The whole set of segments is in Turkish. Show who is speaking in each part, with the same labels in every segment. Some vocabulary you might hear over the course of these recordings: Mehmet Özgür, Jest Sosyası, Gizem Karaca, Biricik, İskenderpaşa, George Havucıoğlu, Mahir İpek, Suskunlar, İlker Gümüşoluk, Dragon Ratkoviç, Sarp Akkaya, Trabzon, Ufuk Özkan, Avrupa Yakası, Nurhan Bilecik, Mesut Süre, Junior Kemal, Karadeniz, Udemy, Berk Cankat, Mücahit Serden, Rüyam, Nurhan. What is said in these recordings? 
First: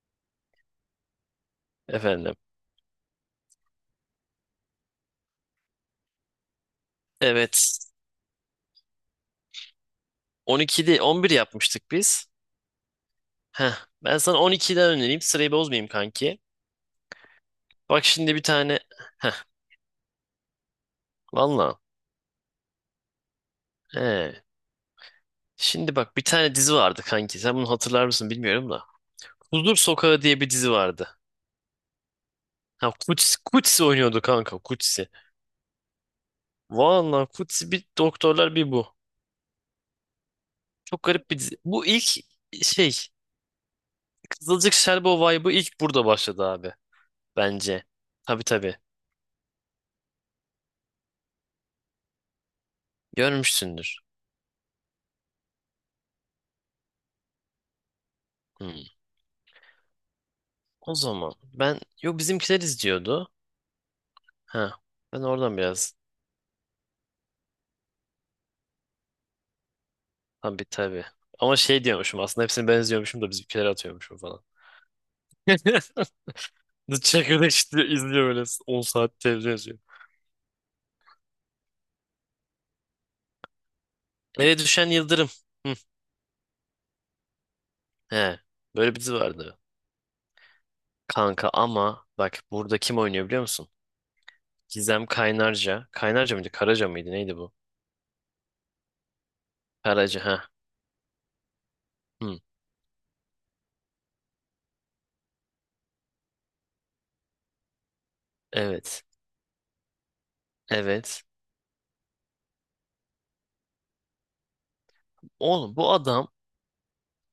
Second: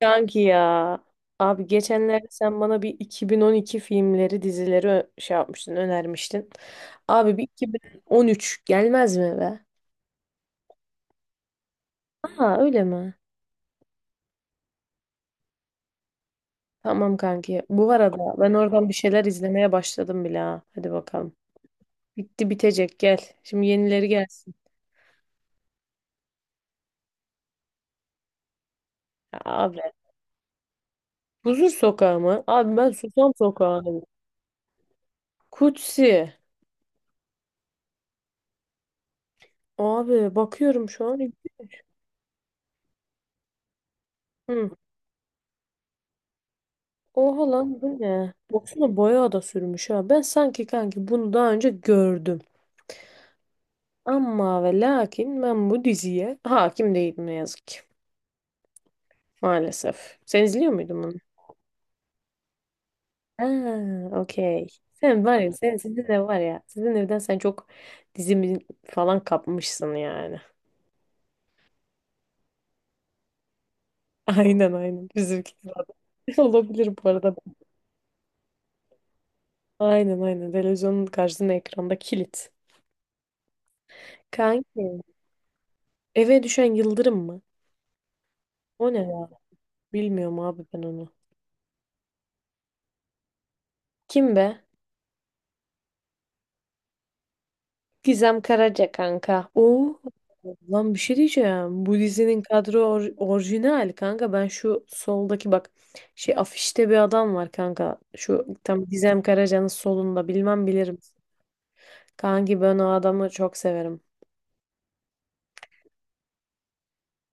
Speaker 1: Kanki ya. Abi geçenlerde
Speaker 2: Efendim.
Speaker 1: sen bana bir 2012 filmleri, dizileri şey yapmıştın, önermiştin. Abi bir
Speaker 2: Evet.
Speaker 1: 2013 gelmez mi be?
Speaker 2: 12 değil, bir yapmıştık biz.
Speaker 1: Aa öyle mi?
Speaker 2: Heh. Ben sana 12'den önereyim. Sırayı bozmayayım kanki.
Speaker 1: Tamam kanki. Bu
Speaker 2: Bak
Speaker 1: arada
Speaker 2: şimdi bir
Speaker 1: ben
Speaker 2: tane...
Speaker 1: oradan bir şeyler
Speaker 2: Heh.
Speaker 1: izlemeye başladım bile ha. Hadi bakalım.
Speaker 2: Valla.
Speaker 1: Bitti bitecek gel. Şimdi yenileri
Speaker 2: He.
Speaker 1: gelsin.
Speaker 2: Şimdi bak bir tane dizi vardı kanki. Sen bunu hatırlar mısın bilmiyorum da.
Speaker 1: Ya
Speaker 2: Huzur
Speaker 1: abi,
Speaker 2: Sokağı diye bir dizi vardı.
Speaker 1: Huzur Sokağı mı? Abi ben
Speaker 2: Ha
Speaker 1: Susam
Speaker 2: Kutsi,
Speaker 1: Sokağı.
Speaker 2: Kutsi oynuyordu kanka Kutsi.
Speaker 1: Kutsi.
Speaker 2: Valla Kutsi bir doktorlar bir bu.
Speaker 1: Abi bakıyorum
Speaker 2: Çok
Speaker 1: şu
Speaker 2: garip
Speaker 1: an.
Speaker 2: bir dizi. Bu ilk şey
Speaker 1: Hı.
Speaker 2: Kızılcık Şerbeti vibe'ı ilk burada başladı abi.
Speaker 1: Oha lan
Speaker 2: Bence.
Speaker 1: bu ne?
Speaker 2: Tabii tabii.
Speaker 1: Boksuna boya da sürmüş ha. Ben sanki kanki bunu daha önce gördüm.
Speaker 2: Görmüşsündür.
Speaker 1: Ama ve lakin ben bu diziye hakim değilim ne yazık ki.
Speaker 2: Hmm.
Speaker 1: Maalesef. Sen izliyor
Speaker 2: O
Speaker 1: muydun bunu?
Speaker 2: zaman ben yok, bizimkiler izliyordu.
Speaker 1: Ha, okey.
Speaker 2: Ha. Ben
Speaker 1: Sen var ya,
Speaker 2: oradan
Speaker 1: sen
Speaker 2: biraz,
Speaker 1: sizin ev var ya. Sizin evden sen çok dizimi falan kapmışsın yani.
Speaker 2: tabii tabii. Ama şey diyormuşum, aslında hepsini ben izliyormuşum da bizimkileri atıyormuşum falan.
Speaker 1: Aynen aynen. Bizimki de var. Olabilir
Speaker 2: The
Speaker 1: bu arada.
Speaker 2: Çakır'da işte izliyor, böyle 10 saat televizyon izliyor.
Speaker 1: Aynen aynen. Televizyonun karşısında ekranda kilit.
Speaker 2: Eve düşen
Speaker 1: Kanki.
Speaker 2: Yıldırım. Hı.
Speaker 1: Eve düşen yıldırım mı?
Speaker 2: He.
Speaker 1: O
Speaker 2: Böyle
Speaker 1: ne
Speaker 2: bir dizi
Speaker 1: ya?
Speaker 2: vardı.
Speaker 1: Bilmiyorum abi ben onu.
Speaker 2: Kanka ama bak burada kim oynuyor biliyor musun?
Speaker 1: Kim be?
Speaker 2: Gizem Kaynarca. Kaynarca mıydı? Karaca mıydı? Neydi bu?
Speaker 1: Gizem Karaca kanka. Oo.
Speaker 2: Karaca ha.
Speaker 1: Lan bir şey diyeceğim. Bu
Speaker 2: Hı.
Speaker 1: dizinin kadro orijinal kanka. Ben şu soldaki bak şey afişte bir adam var kanka. Şu tam
Speaker 2: Evet.
Speaker 1: Gizem Karaca'nın solunda bilmem bilirim.
Speaker 2: Evet.
Speaker 1: Kanki ben o adamı çok severim.
Speaker 2: Oğlum bu adam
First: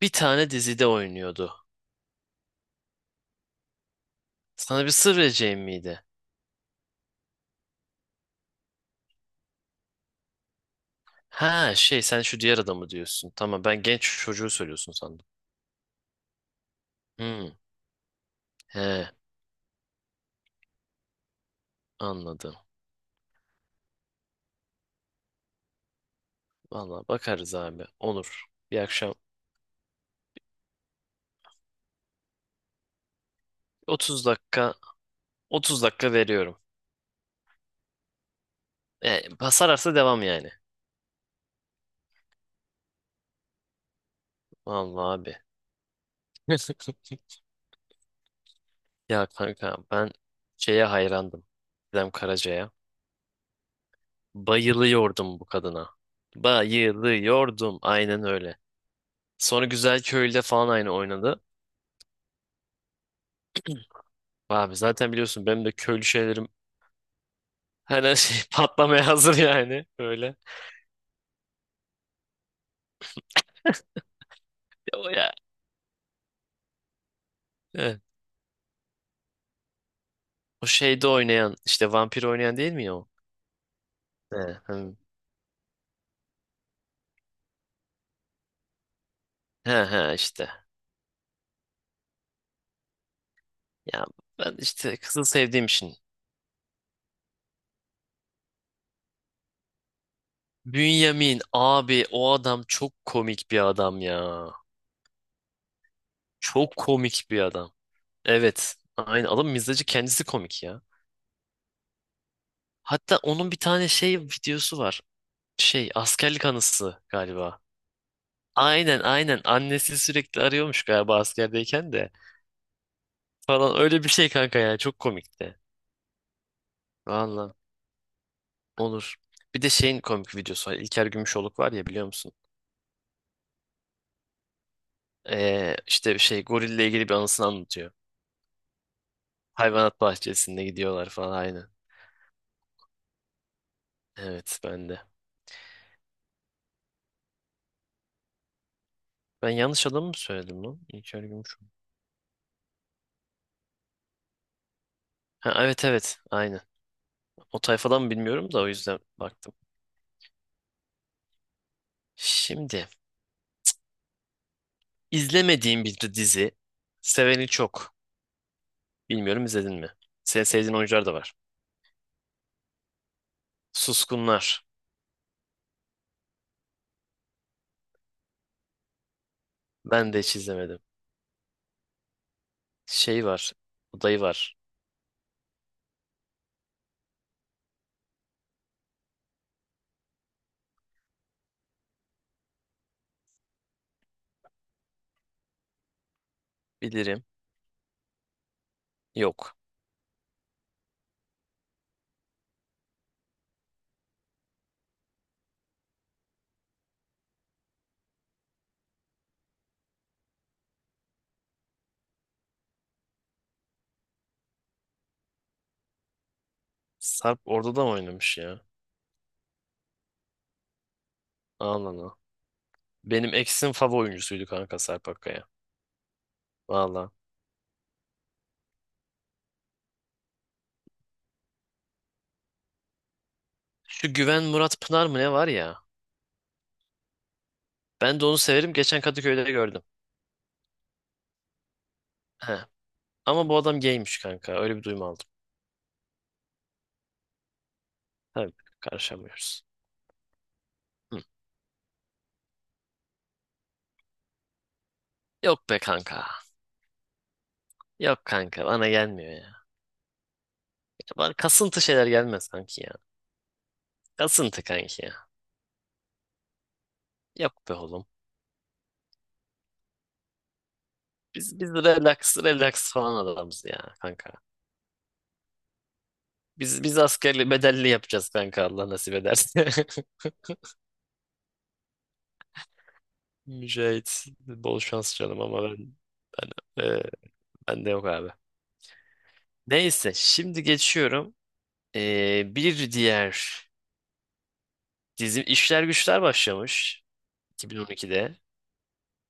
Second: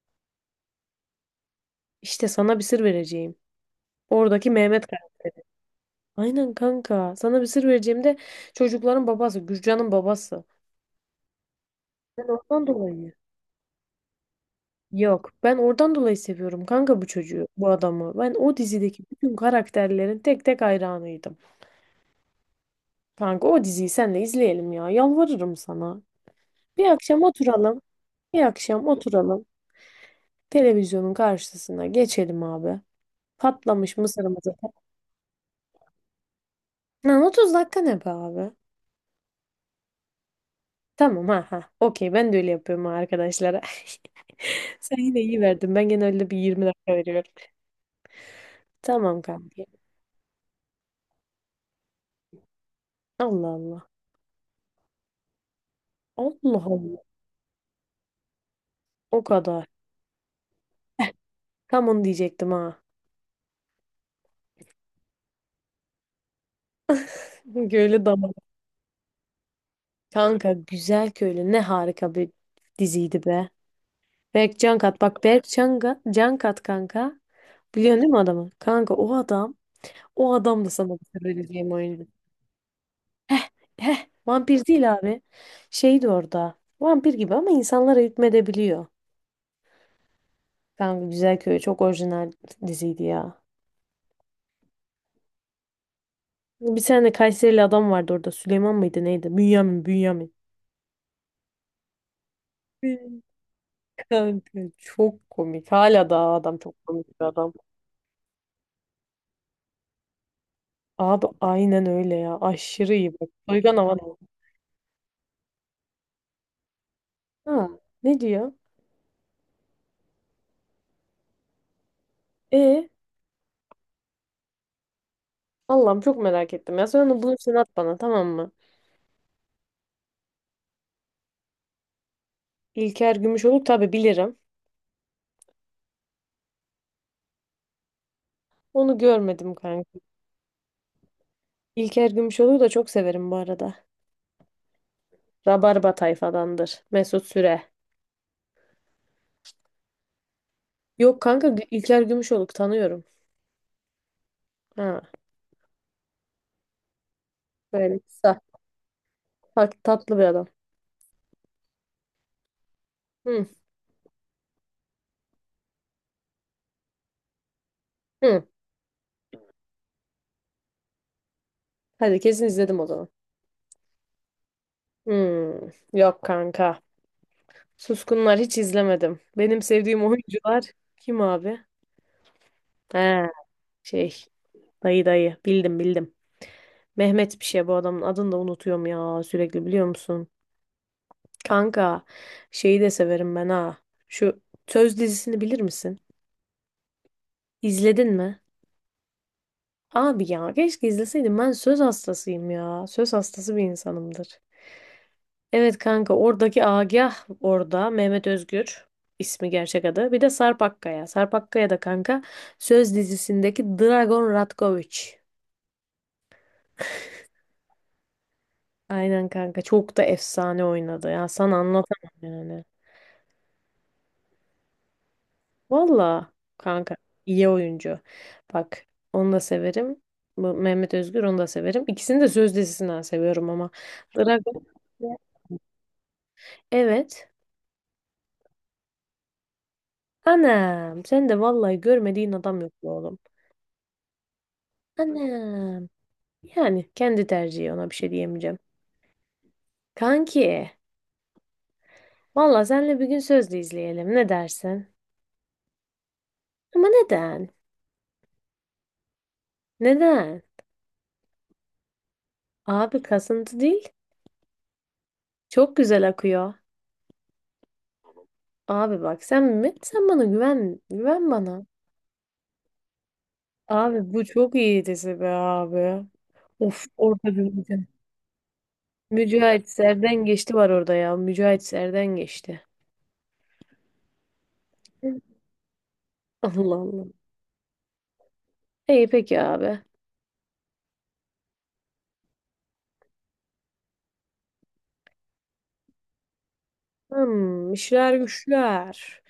Speaker 2: bir tane dizide oynuyordu.
Speaker 1: İşte sana bir sır vereceğim. Oradaki
Speaker 2: Sana
Speaker 1: Mehmet
Speaker 2: bir sır
Speaker 1: kanka.
Speaker 2: vereceğim miydi?
Speaker 1: Aynen kanka. Sana bir sır vereceğim de çocukların babası, Gürcan'ın babası.
Speaker 2: Ha şey, sen
Speaker 1: Ben
Speaker 2: şu diğer
Speaker 1: ondan
Speaker 2: adamı
Speaker 1: dolayı.
Speaker 2: diyorsun. Tamam, ben genç çocuğu söylüyorsun sandım.
Speaker 1: Yok. Ben oradan dolayı seviyorum kanka bu çocuğu,
Speaker 2: Hmm,
Speaker 1: bu adamı. Ben o dizideki
Speaker 2: he,
Speaker 1: bütün karakterlerin tek tek hayranıydım.
Speaker 2: anladım.
Speaker 1: Kanka o diziyi senle izleyelim ya. Yalvarırım sana. Bir
Speaker 2: Valla
Speaker 1: akşam
Speaker 2: bakarız
Speaker 1: oturalım.
Speaker 2: abi.
Speaker 1: Bir
Speaker 2: Olur. Bir
Speaker 1: akşam
Speaker 2: akşam
Speaker 1: oturalım. Televizyonun karşısına geçelim abi. Patlamış
Speaker 2: 30
Speaker 1: mısırımızı.
Speaker 2: dakika, 30 dakika veriyorum.
Speaker 1: Lan 30 dakika ne be abi?
Speaker 2: E, Sararsa devam yani.
Speaker 1: Tamam ha ha. Okey ben de öyle yapıyorum ha arkadaşlara. Sen
Speaker 2: Valla
Speaker 1: yine
Speaker 2: abi.
Speaker 1: iyi verdin. Ben genelde bir 20 dakika veriyorum. Tamam
Speaker 2: Ya
Speaker 1: kanka.
Speaker 2: kanka ben şeye hayrandım. Gizem Karaca'ya.
Speaker 1: Allah Allah.
Speaker 2: Bayılıyordum bu kadına.
Speaker 1: Allah Allah.
Speaker 2: Bayılıyordum. Aynen öyle.
Speaker 1: O kadar.
Speaker 2: Sonra Güzel Köylü'de falan aynı oynadı.
Speaker 1: Tam onu diyecektim ha.
Speaker 2: Abi zaten biliyorsun benim de köylü şeylerim,
Speaker 1: Köylü
Speaker 2: hani
Speaker 1: Damalı.
Speaker 2: şey patlamaya hazır yani böyle.
Speaker 1: Kanka Güzel Köylü ne harika bir diziydi be. Berk
Speaker 2: Ya
Speaker 1: Cankat
Speaker 2: o
Speaker 1: bak,
Speaker 2: ya.
Speaker 1: Cankat kanka.
Speaker 2: Evet.
Speaker 1: Biliyorsun değil mi adamı? Kanka o adam, o adam
Speaker 2: O
Speaker 1: da sana bir
Speaker 2: şeyde oynayan,
Speaker 1: söyleyeceğim
Speaker 2: işte
Speaker 1: oyuncu.
Speaker 2: vampir oynayan değil mi ya o?
Speaker 1: Heh,
Speaker 2: He,
Speaker 1: vampir değil
Speaker 2: hı.
Speaker 1: abi. Şeydi orada. Vampir gibi ama insanlara hükmedebiliyor.
Speaker 2: He, he işte.
Speaker 1: Kanka Güzel Köylü çok orijinal diziydi ya.
Speaker 2: Ya ben işte kızı sevdiğim için.
Speaker 1: Bir tane Kayserili adam vardı orada. Süleyman mıydı neydi? Bünyamin, Bünyamin.
Speaker 2: Bünyamin abi o adam çok komik bir adam ya.
Speaker 1: Kanka çok komik. Hala da adam
Speaker 2: Çok
Speaker 1: çok komik bir
Speaker 2: komik bir
Speaker 1: adam.
Speaker 2: adam. Evet. Aynı adam, mizacı kendisi komik ya.
Speaker 1: Abi aynen öyle ya. Aşırı iyi
Speaker 2: Hatta
Speaker 1: bak.
Speaker 2: onun bir
Speaker 1: Soygan
Speaker 2: tane
Speaker 1: hava.
Speaker 2: şey videosu var. Şey, askerlik anısı galiba.
Speaker 1: Ha, ne diyor?
Speaker 2: Aynen aynen, annesi sürekli arıyormuş galiba askerdeyken de.
Speaker 1: E
Speaker 2: Falan öyle bir şey kanka, ya çok komikti.
Speaker 1: Allah'ım çok merak ettim ya. Sonra onu
Speaker 2: Valla
Speaker 1: bulursan at bana, tamam mı?
Speaker 2: olur. Bir de şeyin komik videosu var. İlker Gümüşoluk var ya, biliyor musun?
Speaker 1: İlker Gümüşoluk, tabii bilirim.
Speaker 2: İşte şey gorille ilgili bir anısını anlatıyor.
Speaker 1: Onu görmedim kanka.
Speaker 2: Hayvanat bahçesinde gidiyorlar falan aynı.
Speaker 1: İlker Gümüşoluk'u da çok severim bu arada.
Speaker 2: Evet ben de.
Speaker 1: Rabarba tayfadandır. Mesut Süre.
Speaker 2: Ben yanlış adamı mı söyledim lan?
Speaker 1: Yok
Speaker 2: İlker
Speaker 1: kanka,
Speaker 2: Gümüşoluk.
Speaker 1: İlker Gümüşoluk tanıyorum. Ha,
Speaker 2: Ha, evet evet aynı. O
Speaker 1: böyle
Speaker 2: tayfadan mı
Speaker 1: kısa.
Speaker 2: bilmiyorum, da o yüzden baktım.
Speaker 1: Tatlı bir adam.
Speaker 2: Şimdi
Speaker 1: Hı,
Speaker 2: izlemediğim bir dizi. Seveni çok.
Speaker 1: hı.
Speaker 2: Bilmiyorum izledin mi? Senin sevdiğin oyuncular da var.
Speaker 1: Hadi kesin izledim o zaman.
Speaker 2: Suskunlar.
Speaker 1: Hı, yok kanka. Suskunlar hiç izlemedim. Benim sevdiğim
Speaker 2: Ben de hiç
Speaker 1: oyuncular
Speaker 2: izlemedim.
Speaker 1: kim abi?
Speaker 2: Şey
Speaker 1: He,
Speaker 2: var. Odayı
Speaker 1: şey,
Speaker 2: var.
Speaker 1: dayı dayı bildim bildim. Mehmet bir şey, bu adamın adını da unutuyorum ya sürekli, biliyor musun? Kanka şeyi de severim ben ha. Şu Söz dizisini bilir misin?
Speaker 2: Bilirim.
Speaker 1: İzledin mi?
Speaker 2: Yok.
Speaker 1: Abi ya, keşke izleseydim, ben söz hastasıyım ya. Söz hastası bir insanımdır. Evet kanka, oradaki Agah, orada Mehmet Özgür ismi, gerçek adı. Bir de Sarp Akkaya. Sarp Akkaya da kanka Söz dizisindeki Dragon Ratkoviç.
Speaker 2: Sarp orada da mı oynamış ya?
Speaker 1: Aynen kanka. Çok da efsane oynadı. Ya sana anlatamam
Speaker 2: Ağlana.
Speaker 1: yani.
Speaker 2: Benim eksim favori oyuncusuydu kanka, Sarp Akkaya.
Speaker 1: Valla kanka
Speaker 2: Valla.
Speaker 1: iyi oyuncu. Bak, onu da severim. Bu Mehmet Özgür, onu da severim. İkisini de söz dizisinden seviyorum ama.
Speaker 2: Şu Güven
Speaker 1: Dragon.
Speaker 2: Murat Pınar mı ne var ya?
Speaker 1: Evet.
Speaker 2: Ben de onu severim. Geçen Kadıköy'de gördüm.
Speaker 1: Anam sen de vallahi, görmediğin
Speaker 2: He.
Speaker 1: adam yok be oğlum.
Speaker 2: Ama bu adam gaymiş kanka. Öyle bir duyum aldım.
Speaker 1: Anam. Yani kendi tercihi, ona bir şey
Speaker 2: Tabii,
Speaker 1: diyemeyeceğim.
Speaker 2: karışamıyoruz.
Speaker 1: Kanki.
Speaker 2: Hı.
Speaker 1: Valla senle bir gün sözlü izleyelim. Ne dersin?
Speaker 2: Yok be kanka.
Speaker 1: Ama neden?
Speaker 2: Yok kanka, bana gelmiyor ya. Ya,
Speaker 1: Neden?
Speaker 2: bana kasıntı şeyler gelmez kanki ya.
Speaker 1: Abi kasıntı değil.
Speaker 2: Kasıntı kanki ya.
Speaker 1: Çok güzel akıyor.
Speaker 2: Yok be oğlum.
Speaker 1: Abi bak sen mi? Sen bana güven. Güven
Speaker 2: Biz
Speaker 1: bana.
Speaker 2: biz relax relax falan adamız ya
Speaker 1: Abi bu
Speaker 2: kanka.
Speaker 1: çok iyi dizi be abi.
Speaker 2: Biz
Speaker 1: Of,
Speaker 2: biz
Speaker 1: orada bir
Speaker 2: askerli
Speaker 1: Mücahit.
Speaker 2: bedelli yapacağız kanka, Allah nasip ederse.
Speaker 1: Mücahit Serden Geçti var orada ya. Mücahit Serden Geçti.
Speaker 2: Mücahit bol şans canım, ama ben
Speaker 1: Allah
Speaker 2: ben e,
Speaker 1: Allah.
Speaker 2: ben de yok abi.
Speaker 1: İyi peki abi.
Speaker 2: Neyse şimdi geçiyorum. Bir diğer dizim İşler Güçler başlamış
Speaker 1: Hmm, işler
Speaker 2: 2012'de.
Speaker 1: güçler.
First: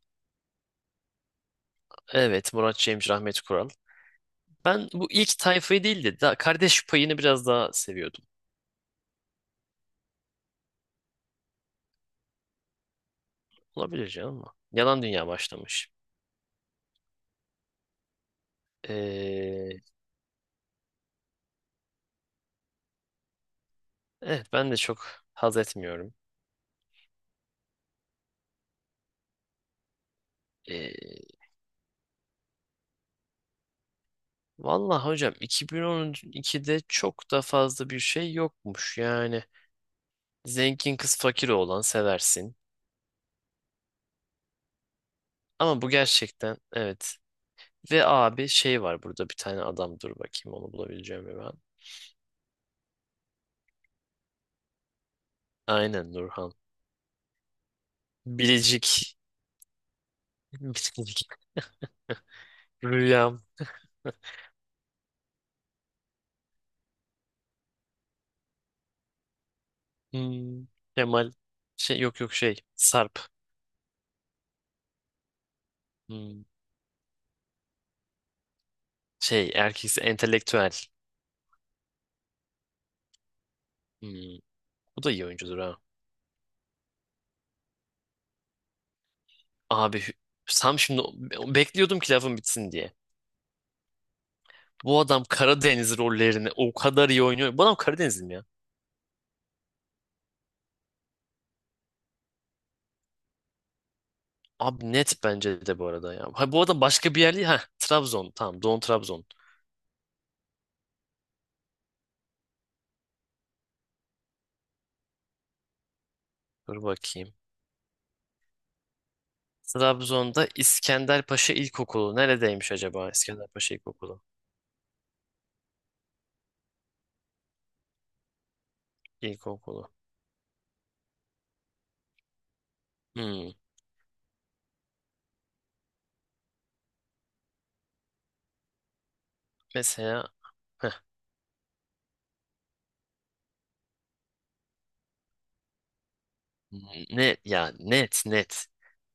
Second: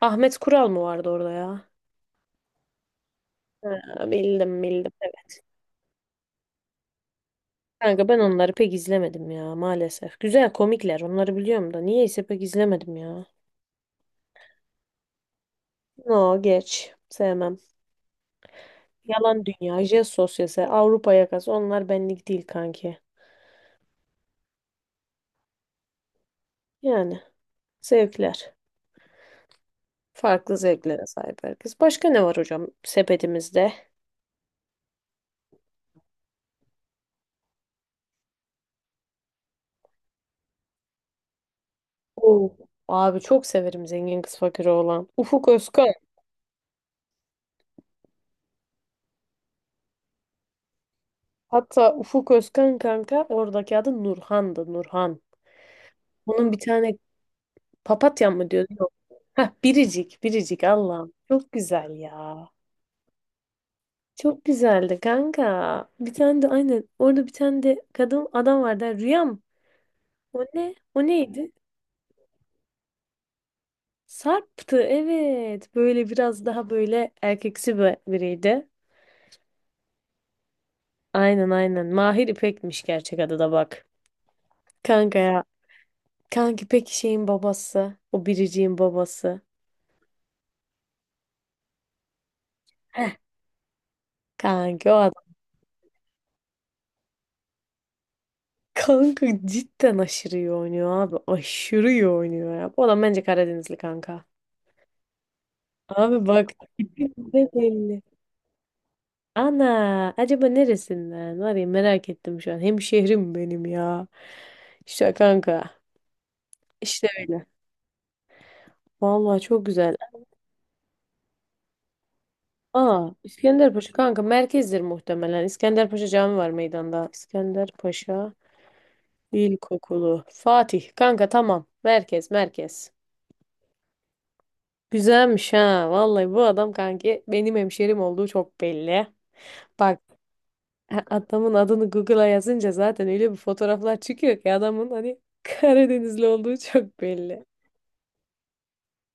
Speaker 1: Ahmet Kural mı vardı orada ya?
Speaker 2: Evet, Murat Cemcir, Rahmet Kural.
Speaker 1: Ha, bildim
Speaker 2: Ben
Speaker 1: bildim,
Speaker 2: bu ilk
Speaker 1: evet.
Speaker 2: tayfayı değil de daha kardeş payını biraz daha
Speaker 1: Kanka ben
Speaker 2: seviyordum.
Speaker 1: onları pek izlemedim ya maalesef. Güzel komikler, onları biliyorum da niyeyse pek izlemedim ya.
Speaker 2: Olabilir canım ama. Yalan Dünya başlamış.
Speaker 1: No geç. Sevmem. Yalan
Speaker 2: E,
Speaker 1: dünya, jest sosyası, Avrupa yakası, onlar benlik değil kanki.
Speaker 2: evet ben de çok haz etmiyorum.
Speaker 1: Yani zevkler. Farklı zevklere
Speaker 2: E,
Speaker 1: sahip herkes. Başka ne var hocam sepetimizde?
Speaker 2: Vallahi hocam 2012'de çok da fazla bir şey yokmuş. Yani zengin kız fakir oğlan seversin.
Speaker 1: Oo. Abi çok severim zengin kız fakiri olan. Ufuk
Speaker 2: Ama
Speaker 1: Özkan.
Speaker 2: bu gerçekten evet. Ve abi şey var burada, bir tane adam, dur bakayım onu bulabileceğim mi ben.
Speaker 1: Hatta Ufuk Özkan kanka, oradaki adı Nurhan'dı, Nurhan.
Speaker 2: Aynen
Speaker 1: Bunun
Speaker 2: Nurhan.
Speaker 1: bir tane papatya mı diyordu? Yok.
Speaker 2: Bilecik.
Speaker 1: Heh, Biricik, Biricik, Allah'ım.
Speaker 2: Bilecik.
Speaker 1: Çok güzel ya.
Speaker 2: Rüyam.
Speaker 1: Çok güzeldi kanka. Bir tane de aynen, orada bir tane de kadın adam vardı. Rüyam. O
Speaker 2: Hmm.
Speaker 1: ne? O
Speaker 2: Kemal.
Speaker 1: neydi?
Speaker 2: Şey yok yok şey. Sarp.
Speaker 1: Sarp'tı, evet. Böyle
Speaker 2: Hmm.
Speaker 1: biraz daha böyle erkeksi bir biriydi.
Speaker 2: Şey, erkeksi entelektüel.
Speaker 1: Aynen aynen. Mahir İpek'miş gerçek adı da, bak.
Speaker 2: Hmm. Bu da
Speaker 1: Kanka
Speaker 2: iyi
Speaker 1: ya.
Speaker 2: oyuncudur ha.
Speaker 1: Kanki İpek şeyin babası. O biriciğin babası.
Speaker 2: Abi Sam şimdi o- bekliyordum ki lafın bitsin diye.
Speaker 1: Heh. Kanki o
Speaker 2: Bu adam
Speaker 1: adam.
Speaker 2: Karadeniz rollerini o kadar iyi oynuyor. Bu adam Karadenizli mi ya?
Speaker 1: Kanka cidden aşırı iyi oynuyor abi. Aşırı iyi oynuyor ya. Bu adam bence Karadenizli kanka.
Speaker 2: Abi net bence de bu arada ya.
Speaker 1: Abi bak,
Speaker 2: Ha, bu adam başka bir yerli.
Speaker 1: ne
Speaker 2: Ha
Speaker 1: belli.
Speaker 2: Trabzon. Tamam, Doğu Trabzon.
Speaker 1: Ana acaba neresinden? Var ya, merak ettim şu an. Hemşehrim benim ya. İşte kanka.
Speaker 2: Dur
Speaker 1: İşte
Speaker 2: bakayım.
Speaker 1: öyle. Vallahi çok güzel.
Speaker 2: Trabzon'da İskenderpaşa İlkokulu. Neredeymiş acaba
Speaker 1: Aa,
Speaker 2: İskenderpaşa
Speaker 1: İskenderpaşa
Speaker 2: İlkokulu?
Speaker 1: kanka merkezdir muhtemelen. İskenderpaşa Cami var meydanda. İskenderpaşa
Speaker 2: İlkokulu.
Speaker 1: İlkokulu. Fatih kanka, tamam. Merkez merkez.
Speaker 2: Hmm.
Speaker 1: Güzelmiş ha. Vallahi bu adam kanki benim hemşerim olduğu çok belli. Bak,
Speaker 2: Mesela heh.
Speaker 1: adamın adını Google'a yazınca zaten öyle bir fotoğraflar çıkıyor ki adamın hani Karadenizli olduğu çok
Speaker 2: Ne
Speaker 1: belli.
Speaker 2: ya, net net.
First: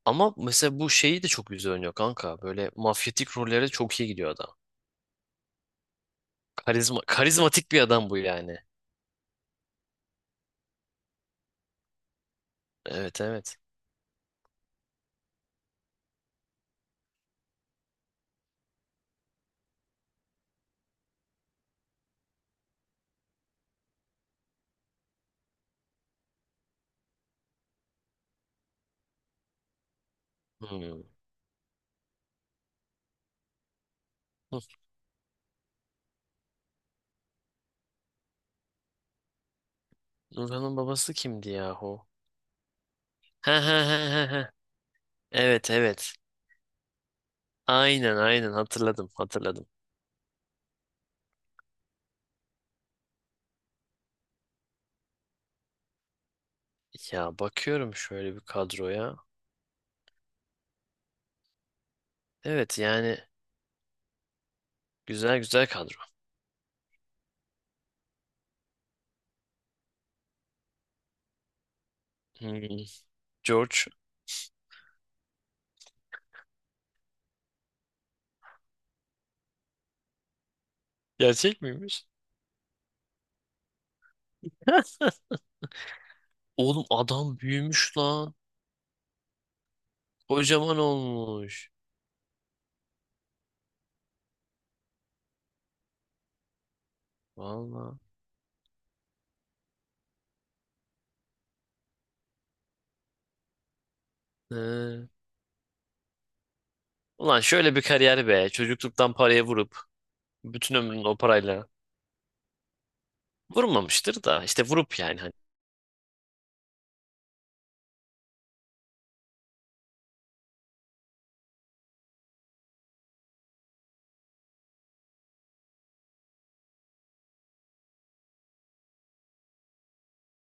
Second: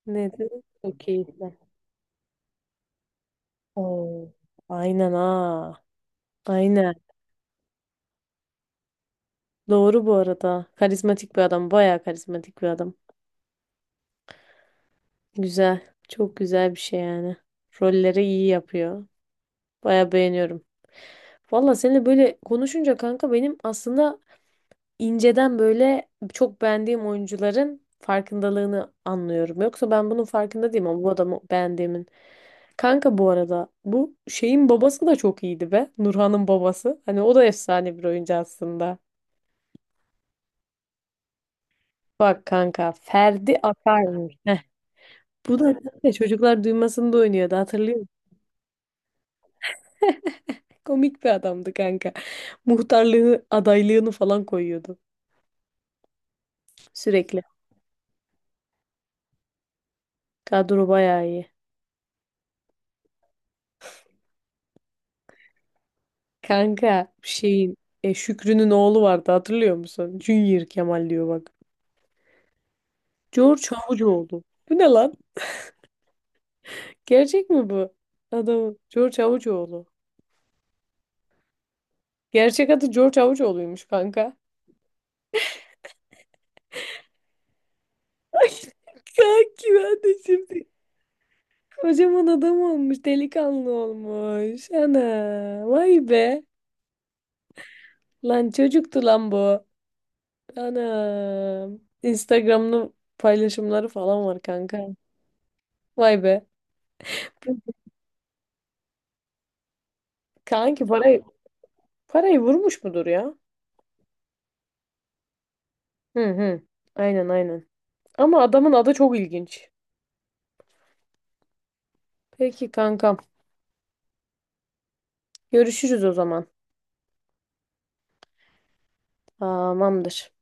Speaker 2: Ama
Speaker 1: Nedir?
Speaker 2: mesela bu
Speaker 1: Çok
Speaker 2: şeyi de çok
Speaker 1: keyifli.
Speaker 2: güzel oynuyor kanka. Böyle mafyatik rollere çok iyi gidiyor
Speaker 1: Oo,
Speaker 2: adam.
Speaker 1: aynen ha. Aynen.
Speaker 2: Karizma, karizmatik bir adam bu yani.
Speaker 1: Doğru bu arada. Karizmatik bir adam. Bayağı karizmatik bir adam.
Speaker 2: Evet evet.
Speaker 1: Güzel. Çok güzel bir şey yani. Rolleri iyi yapıyor. Bayağı beğeniyorum. Valla seninle böyle konuşunca kanka benim aslında inceden böyle çok beğendiğim oyuncuların farkındalığını anlıyorum. Yoksa ben bunun farkında değilim
Speaker 2: Hmm.
Speaker 1: ama bu adamı beğendiğimin. Kanka bu arada bu şeyin babası da çok iyiydi be. Nurhan'ın babası. Hani o da efsane bir oyuncu aslında.
Speaker 2: Nurhan'ın babası kimdi yahu?
Speaker 1: Bak kanka,
Speaker 2: He
Speaker 1: Ferdi
Speaker 2: he he he
Speaker 1: Akar'mış.
Speaker 2: he.
Speaker 1: Bu
Speaker 2: Evet
Speaker 1: da ne?
Speaker 2: evet.
Speaker 1: Çocuklar Duymasın'da oynuyordu, hatırlıyor musun?
Speaker 2: Aynen aynen, hatırladım hatırladım.
Speaker 1: Komik bir adamdı kanka. Muhtarlığı adaylığını falan koyuyordu
Speaker 2: Ya
Speaker 1: sürekli.
Speaker 2: bakıyorum şöyle bir kadroya.
Speaker 1: Kadro bayağı iyi.
Speaker 2: Evet yani, güzel güzel kadro.
Speaker 1: Kanka şeyin, Şükrü'nün oğlu vardı, hatırlıyor musun? Junior Kemal diyor, bak.
Speaker 2: Hmm,
Speaker 1: George
Speaker 2: George
Speaker 1: Havucıoğlu. Bu ne lan? Gerçek mi bu? Adamı. George Havucıoğlu.
Speaker 2: gerçek miymiş?
Speaker 1: Gerçek adı George Havucıoğlu'ymuş kanka.
Speaker 2: Oğlum adam büyümüş lan.
Speaker 1: Kanki ben de şimdi.
Speaker 2: Kocaman olmuş.
Speaker 1: Kocaman adam olmuş, delikanlı olmuş. Ana, vay be.
Speaker 2: Valla.
Speaker 1: Lan çocuktu lan bu. Anam. Instagram'ın paylaşımları falan var kanka.
Speaker 2: He.
Speaker 1: Vay be.
Speaker 2: Ulan şöyle bir kariyer be. Çocukluktan paraya vurup bütün
Speaker 1: Kanki
Speaker 2: ömrünü o
Speaker 1: parayı
Speaker 2: parayla
Speaker 1: parayı vurmuş mudur ya?
Speaker 2: vurmamıştır da işte vurup yani
Speaker 1: Hı hı. Aynen aynen. Ama adamın adı çok ilginç. Peki kankam. Görüşürüz o zaman. Tamamdır.